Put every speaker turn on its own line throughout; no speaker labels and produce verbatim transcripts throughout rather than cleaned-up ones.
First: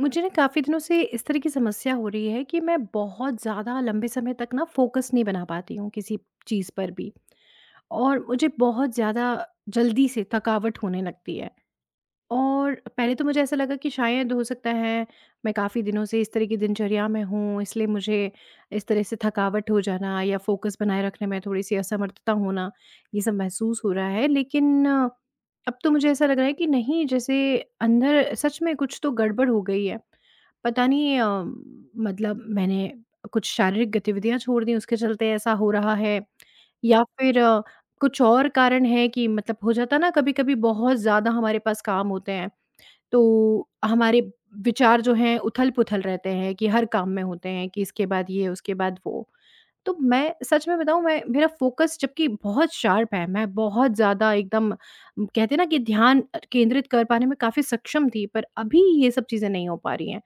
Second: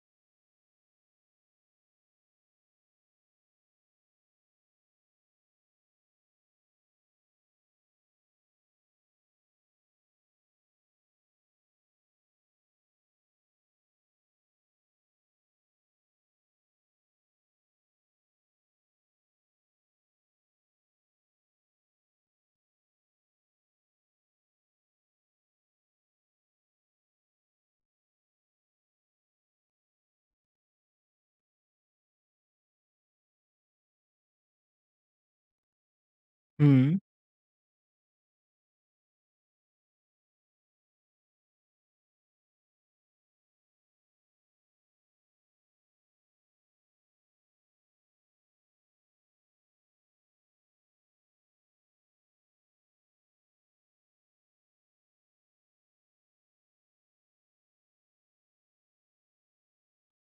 मुझे ना काफ़ी दिनों से इस तरह की समस्या हो रही है कि मैं बहुत ज़्यादा लंबे समय तक ना फोकस नहीं बना पाती हूँ किसी चीज़ पर भी। और मुझे बहुत ज़्यादा जल्दी से थकावट होने लगती है। और पहले तो मुझे ऐसा लगा कि शायद हो सकता है मैं काफ़ी दिनों से इस तरह की दिनचर्या में हूँ, इसलिए मुझे इस तरह से थकावट हो जाना या फ़ोकस बनाए रखने में थोड़ी सी असमर्थता होना, ये सब महसूस हो रहा है, लेकिन अ, अब तो मुझे ऐसा लग रहा है कि नहीं, जैसे अंदर सच में कुछ तो गड़बड़ हो गई है। पता नहीं, अ, मतलब मैंने कुछ शारीरिक गतिविधियां छोड़ दी, उसके चलते ऐसा हो रहा है
हुँ।
या फिर कुछ और कारण है। कि मतलब हो जाता है ना, कभी-कभी बहुत ज़्यादा हमारे पास काम होते हैं, तो हमारे विचार जो हैं उथल-पुथल रहते हैं कि हर काम में होते हैं कि इसके बाद ये, उसके बाद वो। तो मैं सच में बताऊँ, मैं, मेरा फ़ोकस जबकि बहुत शार्प है, मैं बहुत ज़्यादा एकदम, म, कहते हैं ना कि ध्यान अ, केंद्रित कर पाने में काफ़ी सक्षम थी, पर अभी ये सब चीज़ें नहीं हो पा रही हैं।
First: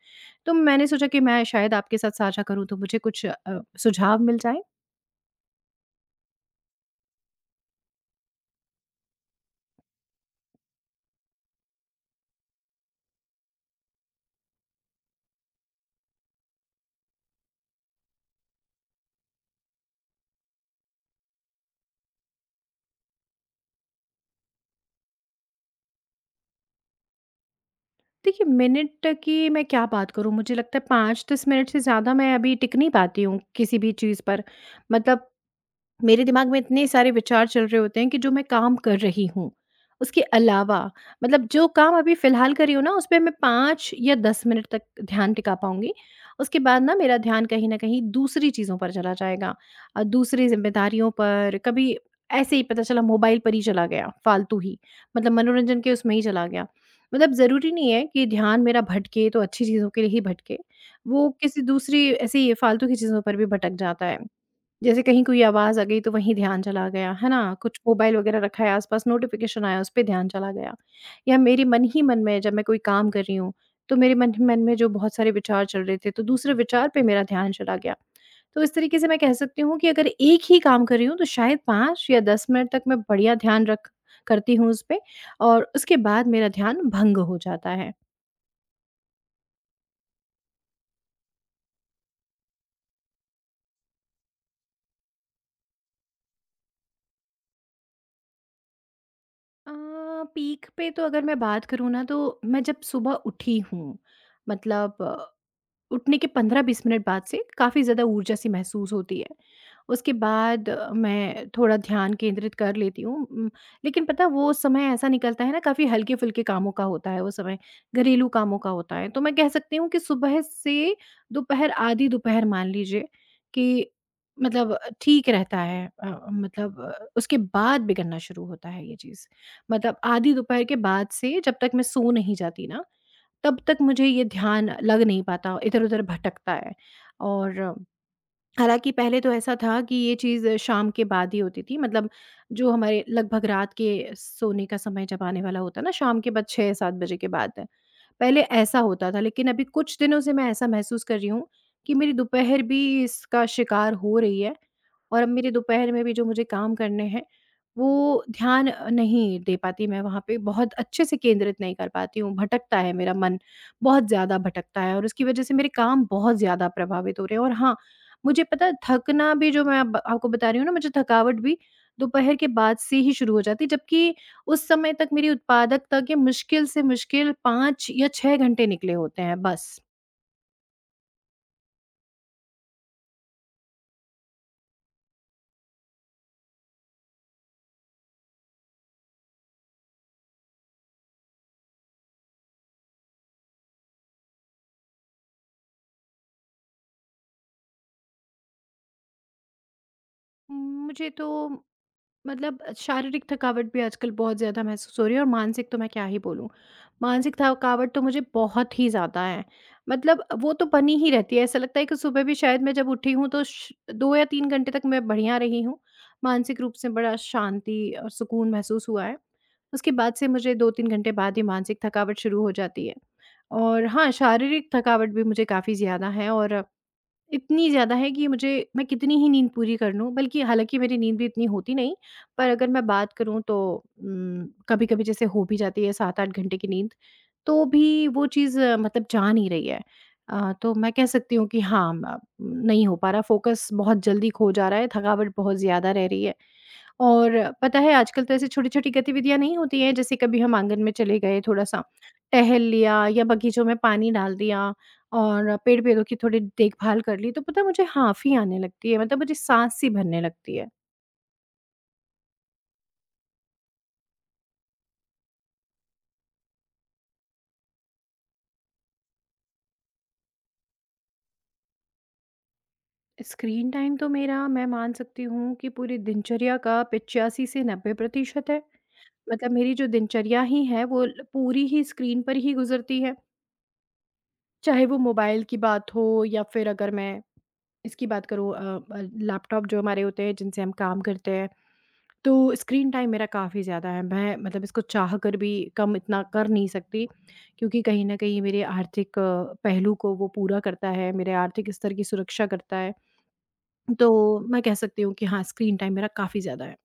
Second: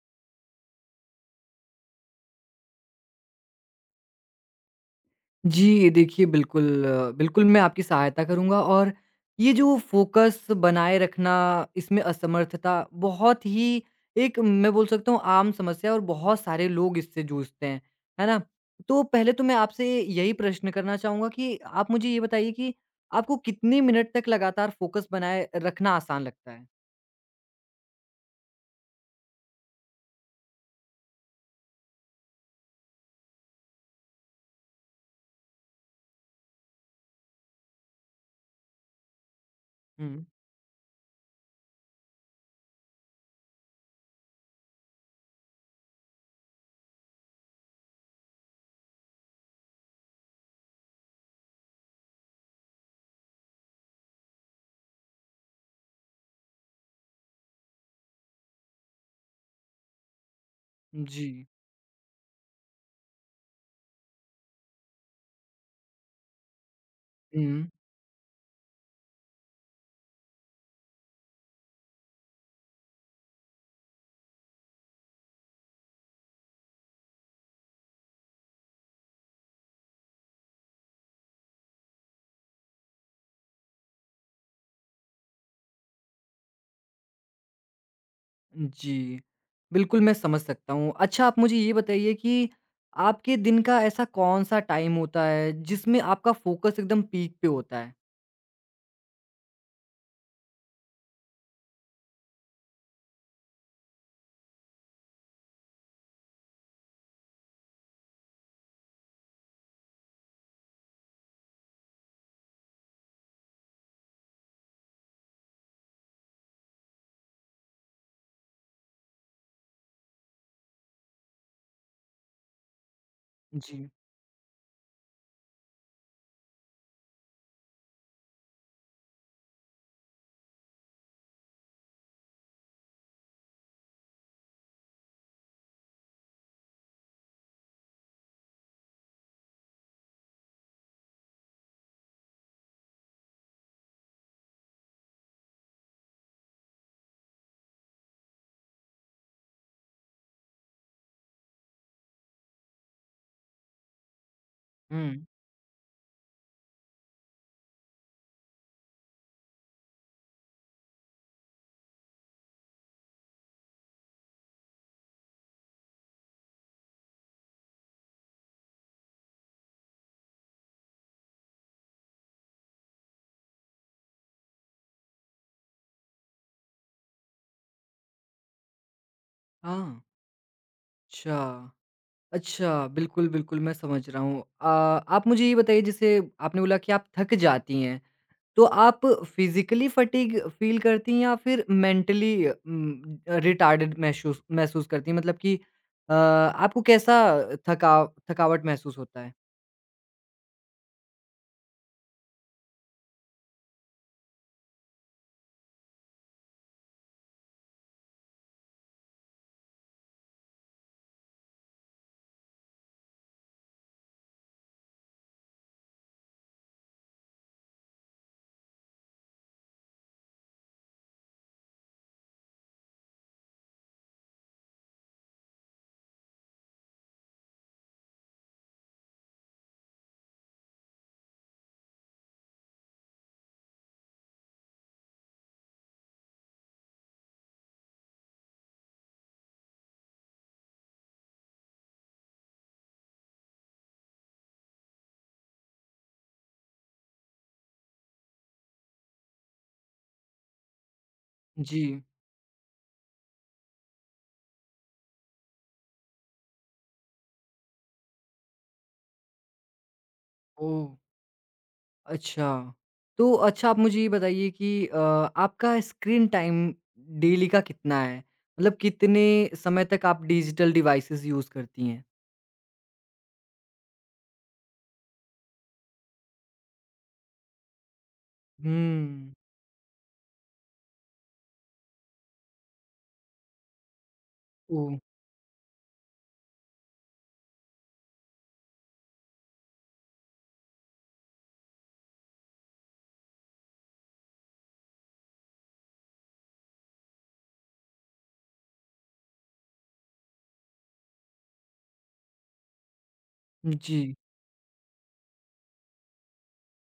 तो मैंने सोचा कि मैं शायद आपके साथ साझा करूँ तो मुझे कुछ अ, सुझाव मिल जाएँ?
जी, देखिए बिल्कुल, अ, बिल्कुल मैं आपकी सहायता करूँगा और ये जो फ़ोकस बनाए रखना, इसमें असमर्थता बहुत ही एक मैं बोल सकता हूँ आम समस्या है और बहुत सारे लोग इससे जूझते हैं, है ना? तो पहले तो मैं आपसे यही प्रश्न करना चाहूँगा कि आप मुझे ये बताइए कि आपको कितने मिनट तक लगातार फ़ोकस बनाए रखना आसान लगता है?
देखिए, मिनट की मैं क्या बात करूँ, मुझे लगता है पाँच से दस मिनट से ज़्यादा मैं अभी टिक नहीं पाती हूँ, किसी भी चीज़ पर। मतलब मेरे दिमाग में इतने सारे विचार चल रहे होते हैं कि जो मैं काम कर रही हूँ, उसके
हुँ।
अलावा मतलब जो काम अभी फ़िलहाल कर रही हूँ ना, उसपे मैं पाँच या दस मिनट तक ध्यान टिका पाऊँगी। उसके बाद ना मेरा ध्यान कहीं न कहीं दूसरी चीज़ों पर चला जाएगा, अ, दूसरी ज़िम्मेदारियों पर, कभी ऐसे ही पता चला मोबाइल पर ही चला गया, फ़ालतू ही, मतलब मनोरंजन के उसमें ही चला गया। मतलब ज़रूरी नहीं है कि ध्यान मेरा भटके, तो अच्छी चीज़ों के लिए ही भटके।
जी।
वो किसी दूसरी ऐसी फ़ालतू की चीज़ों पर भी भटक जाता है। जैसे कहीं कोई आवाज़ आ गई तो वहीं ध्यान चला गया, है ना?
हुँ।
कुछ मोबाइल वग़ैरह रखा है आस-पास, नोटिफ़िकेशन आया उस पे ध्यान चला गया। या मेरे मन ही मन में जब मैं कोई काम कर रही हूँ, तो मेरे मन ही मन में जो बहुत सारे विचार चल रहे थे, तो दूसरे विचार पे मेरा ध्यान चला गया। तो इस तरीके से मैं कह सकती हूँ कि अगर एक ही काम कर रही हूँ, तो शायद पाँच या दस मिनट तक मैं बढ़िया ध्यान रख करती हूँ उस पे, और उसके बाद मेरा ध्यान भंग हो जाता है।
जी, बिल्कुल मैं समझ सकता हूँ। अच्छा आप मुझे ये बताइए कि आपके दिन का ऐसा कौन-सा टाइम होता है जिसमें आपका फ़ोकस एकदम पीक पे होता है?
अ, पीक पे तो अगर मैं बात करूँ ना, तो मैं जब सुबह उठी हूँ, मतलब उठने के पंद्रह से बीस मिनट बाद से काफ़ी ज़्यादा ऊर्जा सी महसूस होती है। उसके बाद अ, मैं थोड़ा ध्यान केंद्रित कर लेती हूँ, उम, लेकिन पता है वो समय ऐसा निकलता है ना, काफ़ी हल्के-फुल्के कामों का होता है वो समय, घरेलू कामों का होता है। तो मैं कह सकती हूँ कि सुबह से दोपहर, आधी दोपहर मान लीजिए
जी।
कि मतलब ठीक रहता है, अ, मतलब अ, उसके बाद बिगड़ना शुरू होता है ये चीज़। मतलब आधी दोपहर के बाद से जब तक मैं सो नहीं जाती ना, तब तक मुझे ये ध्यान लग नहीं पाता, इधर-उधर भटकता है। और हालाँकि पहले तो ऐसा था कि ये चीज़ शाम के बाद ही होती थी, मतलब जो हमारे लगभग रात के सोने का समय जब आने वाला होता है ना, शाम के बाद छह से सात बजे के बाद, है। पहले ऐसा होता था। लेकिन अभी कुछ दिनों से मैं ऐसा महसूस कर रही हूँ कि मेरी दोपहर भी इसका शिकार हो रही है। और
हुँ।
अब मेरे दोपहर में भी जो मुझे काम करने हैं, वो ध्यान अ, नहीं दे पाती मैं वहाँ पे, बहुत अच्छे से केंद्रित नहीं कर पाती हूँ। भटकता है मेरा मन, बहुत ज़्यादा भटकता है और उसकी वज़ह से मेरे काम बहुत ज़्यादा प्रभावित हो रहे हैं। और हाँ, मुझे पता है थकना भी, जो मैं अब आपको बता रही हूँ ना, मुझे थकावट भी दोपहर के बाद से ही शुरू हो जाती है जबकि उस समय तक मेरी उत्पादकता के मुश्किल से मुश्किल पाँच या छह घंटे निकले होते हैं बस।
हाँ, अच्छा। अच्छा, बिल्कुल, बिल्कुल मैं समझ रहा हूँ। अ, आप मुझे ये बताइए जैसे आपने बोला कि आप थक जाती हैं, तो आप फ़िज़िकली फ़टीग फ़ील करती हैं या फिर मेंटली उम, रिटार्डेड महशूस महसूस करती हैं? मतलब कि अ, आपको कैसा थकाव थकावट महसूस होता है?
मुझे तो मतलब शारीरिक थकावट भी आजकल बहुत ज़्यादा महसूस हो रही है और मानसिक तो मैं क्या ही बोलूँ। मानसिक थकावट तो मुझे बहुत ही ज़्यादा है। मतलब वो तो बनी ही रहती है, ऐसा लगता है कि सुबह भी शायद मैं जब उठी हूँ तो श दो या तीन घंटे तक मैं बढ़िया रही हूँ। मानसिक रूप से बड़ा शांति और सुकून महसूस हुआ है। उसके बाद से मुझे दो से तीन घंटे बाद ही मानसिक थकावट शुरू हो जाती है। और हाँ, शारीरिक थकावट भी मुझे काफ़ी ज़्यादा है और इतनी ज़्यादा है कि मुझे, मैं कितनी ही नींद पूरी कर लूँ, बल्कि हालाँकि मेरी नींद भी इतनी होती नहीं, पर अगर मैं बात करूँ तो उम, कभी-कभी जैसे हो भी जाती है सात से आठ घंटे की नींद, तो भी वो चीज़ अ, मतलब जा नहीं रही है। अ, तो मैं कह सकती हूँ कि हाँ, म नहीं हो पा रहा, फ़ोकस बहुत जल्दी खो जा रहा है, थकावट बहुत ज़्यादा रह रही है। और पता है आजकल तो ऐसी छोटी-छोटी गतिविधियाँ नहीं होती हैं, जैसे कभी हम आँगन में चले गए,
जी।
थोड़ा-सा टहल लिया या बगीचों में पानी डाल दिया और पेड़-पौधों की थोड़ी देखभाल कर ली, तो पता है मुझे हाँफ़ी आने लगती है, मतलब मुझे साँस-सी भरने लगती है।
ओह! अच्छा। तो अच्छा आप मुझे ये बताइए कि अ, आपका स्क्रीन टाइम डेली का कितना है? मतलब कितने समय तक आप डिजिटल डिवाइसेज़ यूज़ करती हैं?
स्क्रीन टाइम तो मेरा, मैं मान सकती हूँ कि पूरी दिनचर्या का पचासी से नब्बे प्रतिशत है।
हुँ।
मतलब मेरी जो दिनचर्या ही है वो ल पूरी ही स्क्रीन पर ही गुज़रती है, चाहे
ओह!
वो मोबाइल की बात हो या फिर अगर मैं इसकी बात करूँ, अ अ, लैपटॉप जो हमारे होते हैं जिनसे हम काम करते हैं। तो स्क्रीन टाइम मेरा काफ़ी ज़्यादा है। मैं मतलब इसको चाह कर भी कम इतना कर नहीं सकती क्योंकि कहीं न कहीं मेरे आर्थिक अ, पहलू को वो पूरा करता है, मेरे आर्थिक स्तर की सुरक्षा करता है।
जी।
तो मैं कह सकती हूँ कि हाँ, स्क्रीन टाइम मेरा काफ़ी ज़्यादा है।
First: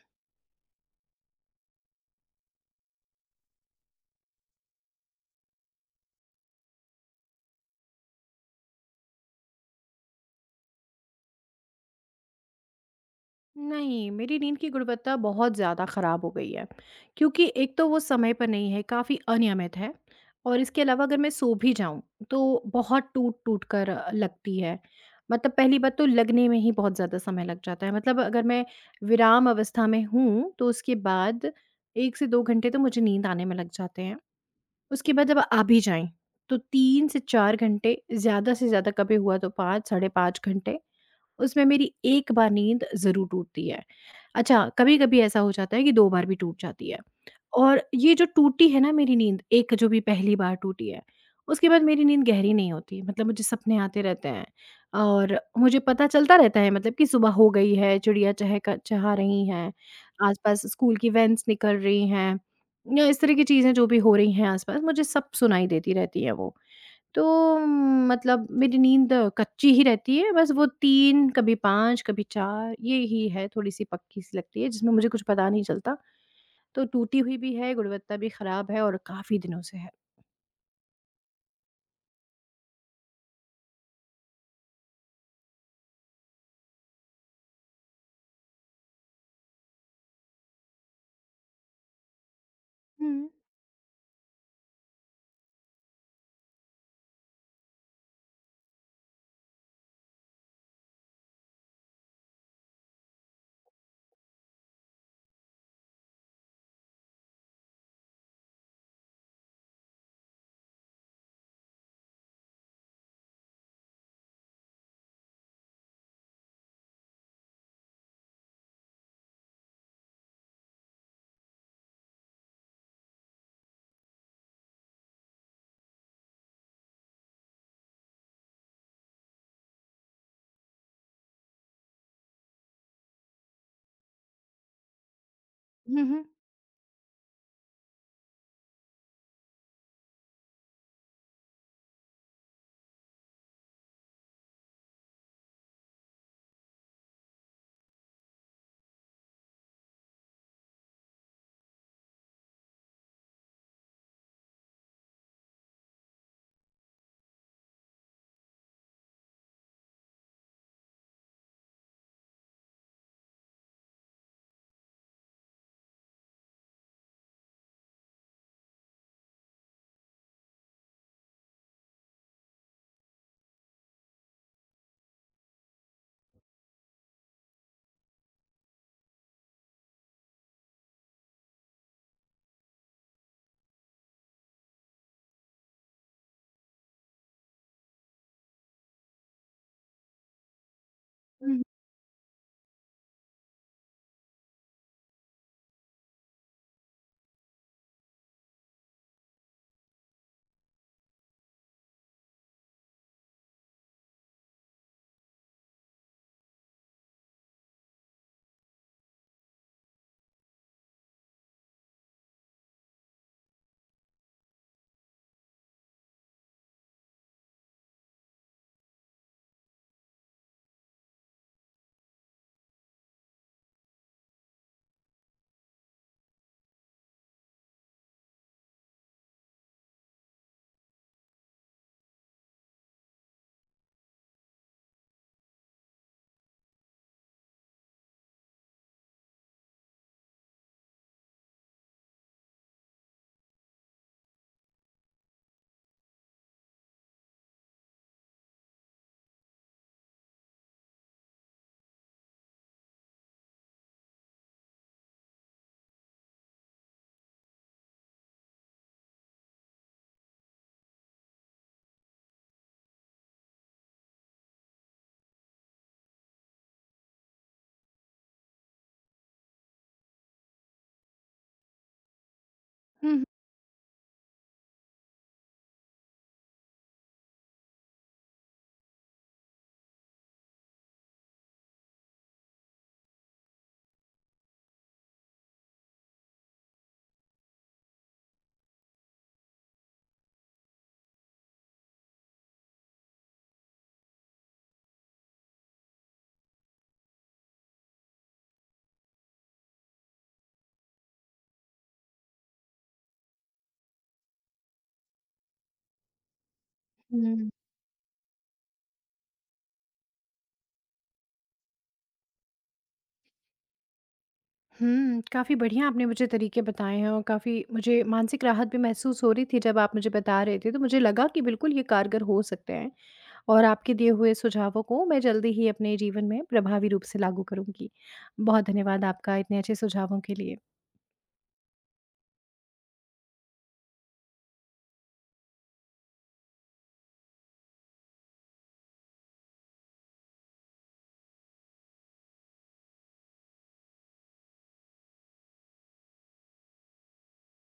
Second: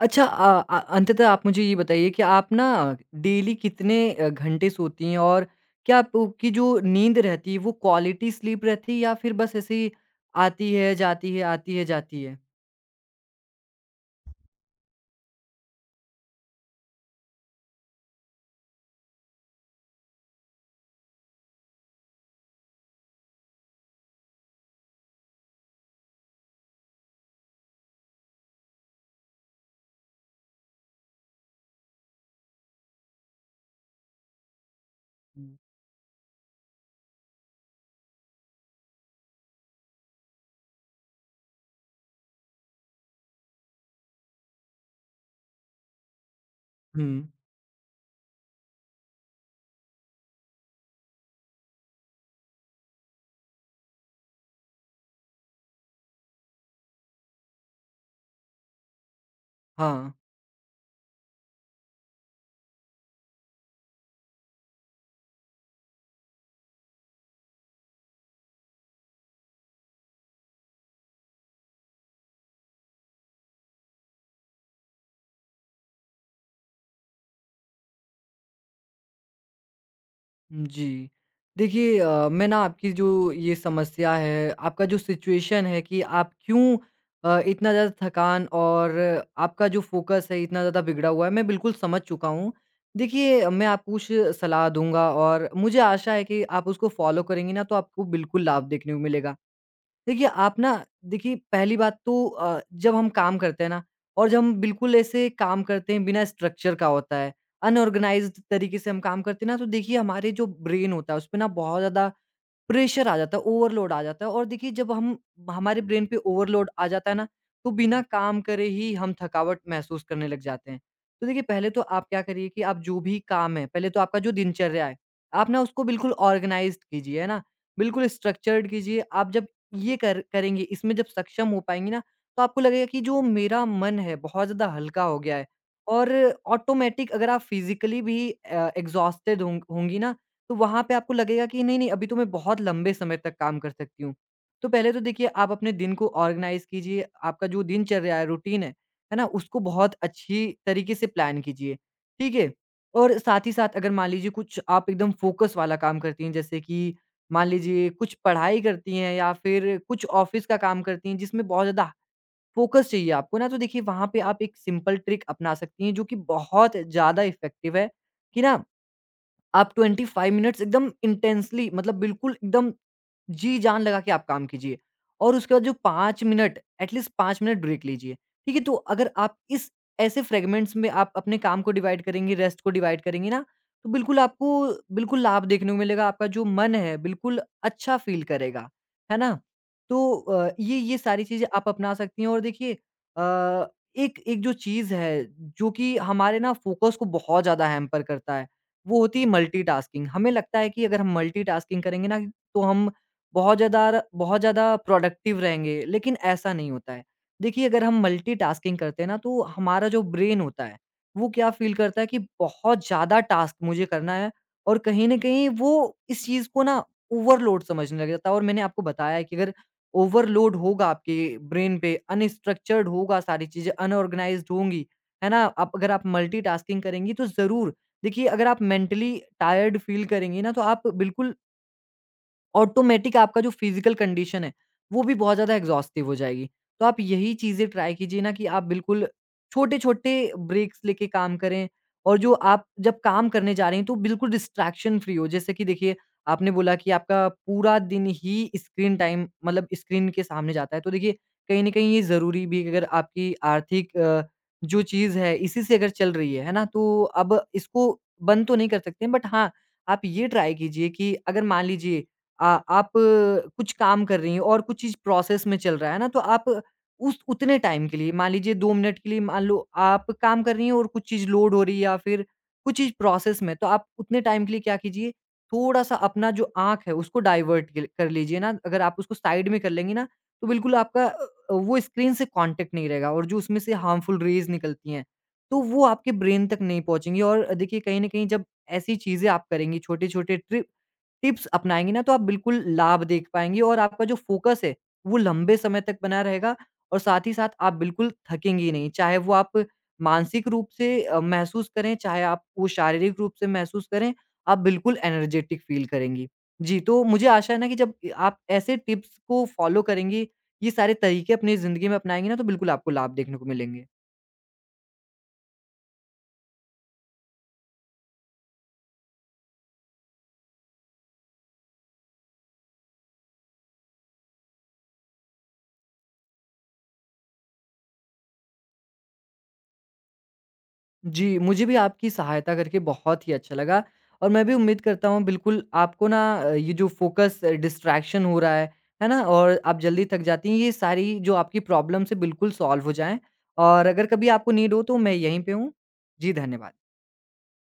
अच्छा अ अ, अंततः आप मुझे ये बताइए कि आप ना डेली कितने अ, घंटे सोती हैं? और क्या आपकी जो नींद रहती है वो क्वालिटी स्लीप रहती है या फिर बस ऐसे ही आती है, जाती है, आती है, जाती है?
नहीं, मेरी नींद की गुणवत्ता बहुत ज़्यादा ख़राब हो गई है, क्योंकि एक तो वो समय पर नहीं है, काफ़ी अनियमित है, और इसके अलावा अगर मैं सो भी जाऊँ, तो बहुत टूट-टूट कर अ, लगती है। मतलब पहली बात तो लगने में ही बहुत ज़्यादा समय लग जाता है, मतलब अगर मैं विराम अवस्था में हूँ, तो उसके बाद एक से दो घंटे तो मुझे नींद आने में लग जाते हैं। उसके बाद जब आ भी जाएँ, तो तीन से चार घंटे, ज़्यादा से ज़्यादा कभी हुआ तो पाँच, साढ़े पाँच घंटे, उसमें मेरी एक बार नींद ज़रूर टूटती है। अच्छा, कभी-कभी ऐसा हो जाता है कि दो बार भी टूट जाती है।
हुँ।
और ये जो टूटी है ना मेरी नींद, एक जो भी पहली बार टूटी है, उसके बाद मेरी नींद गहरी नहीं होती। मतलब मुझे सपने आते रहते हैं और मुझे पता चलता रहता है मतलब कि सुबह हो गई है, चिड़िया चहक चहा रही हैं,
हाँ।
आस-पास स्कूल की वैन्स निकल रही हैं या इस तरह की चीज़ें जो भी हो रही हैं आस-पास, मुझे सब सुनाई देती रहती हैं वो। तो म, मतलब मेरी नींद कच्ची ही रहती है, बस वो तीन कभी पाँच कभी चार, ये ही है थोड़ी-सी पक्की-सी लगती है जिसमें मुझे कुछ पता नहीं चलता। तो टूटी हुई भी है, गुणवत्ता भी खराब है और काफ़ी दिनों से है।
जी। देखिए अ, मैं ना आपकी जो ये समस्या है, आपका जो सिचुएशन है कि आप क्यों अ, इतना ज़्यादा थकान और आपका जो फ़ोकस है इतना ज़्यादा बिगड़ा हुआ है, मैं बिल्कुल समझ चुका हूँ।
हुँ।
देखिए मैं आपको कुछ सलाह दूँगा और मुझे आशा है कि आप उसको फ़ॉलो करेंगी ना तो आपको बिल्कुल लाभ देखने को मिलेगा। देखिए, आप ना देखिए पहली बात तो अ, जब हम काम करते हैं ना और जब हम बिल्कुल ऐसे काम करते हैं बिना स्ट्रक्चर का होता है, अनऑर्गनाइज़्ड तरीके से हम काम करते हैं ना तो देखिए हमारे जो ब्रेन होता है उसपे ना बहुत ज़्यादा प्रेशर आ जाता है, ओवरलोड आ जाता है और देखिए जब हम हमारे ब्रेन पे ओवरलोड आ जाता है ना, तो बिना काम करे ही हम थकावट महसूस करने लग जाते हैं। तो देखिए पहले तो आप क्या करिए कि आप जो भी काम है, पहले तो आपका जो दिनचर्या है, आप ना उसको बिल्कुल ऑर्गनाइज़्ड कीजिए, है ना? बिल्कुल स्ट्रक्चर्ड कीजिए। आप जब ये कर करेंगे, इसमें जब सक्षम हो पाएँगी ना, तो आपको लगेगा कि जो मेरा मन है बहुत ज़्यादा हल्का हो गया है
हुँ,
और
हुँ।
ऑटोमेटिक अगर आप फिज़िकली भी अ, एग्ज़ॉस्टेड होंग होंगी ना, तो वहाँ पे आपको लगेगा कि नहीं, नहीं अभी तो मैं बहुत लंबे समय तक काम कर सकती हूँ। तो पहले तो देखिए आप अपने दिन को ऑर्गनाइज़ कीजिए, आपका जो दिनचर्या है, रूटीन है, है ना? उसको बहुत अच्छी तरीके से प्लान कीजिए, ठीक है? और साथ ही साथ अगर मान लीजिए कुछ आप एकदम फ़ोकस वाला काम करती हैं जैसे कि मान लीजिए कुछ पढ़ाई करती हैं या फिर कुछ ऑफ़िस का काम करती हैं जिसमें बहुत ज़्यादा फ़ोकस चाहिए आपको ना तो देखिए वहाँ पे आप एक सिंपल ट्रिक अपना सकती हैं जो कि बहुत ज़्यादा इफ़ेक्टिव है, कि ना आप ट्वेंटी फ़ाइव मिनट्स एकदम इंटेंसली मतलब बिल्कुल एकदम जी, जान लगा के आप काम कीजिए और उसके बाद जो पाँच मिनट एटलीस्ट पाँच मिनट ब्रेक लीजिए, ठीक है? तो अगर आप इस ऐसे फ्रेगमेंट्स में आप अपने काम को डिवाइड करेंगे, रेस्ट को डिवाइड करेंगे ना, तो बिल्कुल आपको बिल्कुल लाभ देखने को मिलेगा, आपका जो मन है बिल्कुल अच्छा फ़ील करेगा, है ना? तो अ, ये ये सारी चीज़ें
हुँ,
आप अपना सकती हैं और देखिए अ, एक एक जो चीज़ है जो कि हमारे ना फ़ोकस को बहुत ज़्यादा हैम्पर करता है, वो होती है मल्टीटास्किंग। हमें लगता है कि अगर हम मल्टीटास्किंग करेंगे ना, तो हम बहुत ज़्यादा बहुत ज़्यादा प्रोडक्टिव रहेंगे, लेकिन ऐसा नहीं होता है। देखिए, अगर हम मल्टीटास्किंग करते हैं ना, तो हमारा जो ब्रेन होता है, वो क्या फ़ील करता है कि बहुत ज़्यादा टास्क मुझे करना है और कहीं न कहीं वो इस चीज़ को ना ओवरलोड समझने लग जाता है और मैंने आपको बताया है कि अगर ओवरलोड होगा आपके ब्रेन पे, अनस्ट्रक्चर्ड होगा, सारी चीज़ें अनऑर्गनाइज़्ड होंगी, है ना? आप अगर आप मल्टीटास्किंग करेंगी, तो ज़रूर देखिए, अगर आप मेंटली टायर्ड फ़ील करेंगी ना, तो आप बिल्कुल ऑटोमेटिक आपका जो फिज़िकल कंडीशन है, वो भी बहुत ज़्यादा एग्ज़ॉस्टिव हो जाएगी। तो आप यही चीज़ें ट्राई कीजिए ना कि आप बिल्कुल छोटे-छोटे ब्रेक्स लेके काम करें और जो आप जब काम करने जा रहे हैं, तो बिल्कुल डिस्ट्रैक्शन फ्री हो। जैसे कि देखिए, आपने बोला कि आपका पूरा दिन ही स्क्रीन टाइम मतलब स्क्रीन के सामने जाता है, तो देखिए कहीं न कहीं ये ज़रूरी भी है कि अगर आपकी आर्थिक अ, जो चीज़ है, इसी से अगर चल रही है, है ना? तो अब इसको बंद तो नहीं कर सकते हैं, बट हाँ, आप ये ट्राई कीजिए कि अगर मान लीजिए आ आप कुछ काम कर रही हैं और कुछ चीज़ प्रोसेस में चल रहा है ना, तो आप उस उतने टाइम के लिए मान लीजिए दो मिनट के लिए मान लो आप काम कर रही हैं और कुछ चीज़ लोड हो रही है या फिर कुछ चीज़
हुँ,
प्रोसेस में, तो आप उतने टाइम के लिए क्या कीजिए, थोड़ा-सा अपना जो आँख है उसको डाइवर्ट के कर लीजिए ना, अगर आप उसको साइड में कर लेंगी ना, तो बिल्कुल आपका अ, वो स्क्रीन से कॉन्टैक्ट नहीं रहेगा और जो उसमें से हार्मफुल रेज़ निकलती हैं, तो वो आपके ब्रेन तक नहीं पहुँचेंगी और देखिए कहीं न कहीं जब ऐसी चीज़ें आप करेंगी, छोटे-छोटे ट्रि टिप्स अपनाएँगे ना तो आप बिल्कुल लाभ देख पाएँगे और आपका जो फ़ोकस है, वो लंबे समय तक बना रहेगा और साथ ही साथ आप बिल्कुल थकेंगे ही नहीं। चाहे वो आप मानसिक रूप से अ, महसूस करें, चाहे आप वो शारीरिक रूप से महसूस करें, आप बिल्कुल एनर्जेटिक फ़ील करेंगी। जी, तो मुझे
हुँ।
आशा है ना कि जब आप ऐसे टिप्स को फ़ॉलो करेंगी, ये सारे तरीके अपनी ज़िंदगी में अपनाएँगी ना तो बिल्कुल आपको लाभ देखने को मिलेंगे।
हुँ, काफ़ी बढ़िया आपने मुझे तरीके बताए हैं और काफ़ी मुझे मानसिक राहत भी महसूस हो रही थी जब आप मुझे बता रहे थे, तो मुझे लगा कि बिल्कुल ये कारगर हो सकते हैं। और आपके दिए हुए सुझावों को मैं जल्दी ही अपने जीवन में प्रभावी रूप से लागू करूँगी। बहुत धन्यवाद आपका इतने अच्छे सुझावों के लिए।
जी, मुझे भी आपकी सहायता करके बहुत ही अच्छा लगा और मैं भी उम्मीद करता हूँ बिल्कुल आपको ना अ, ये जो फ़ोकस डिस्ट्रैक्शन हो रहा है, है ना? और आप जल्दी थक जाती हैं, ये सारी जो आपकी प्रॉब्लम्स हैं बिल्कुल सॉल्व हो जाएँ और अगर कभी आपको नीड हो तो मैं यहीं पे हूँ। जी, धन्यवाद।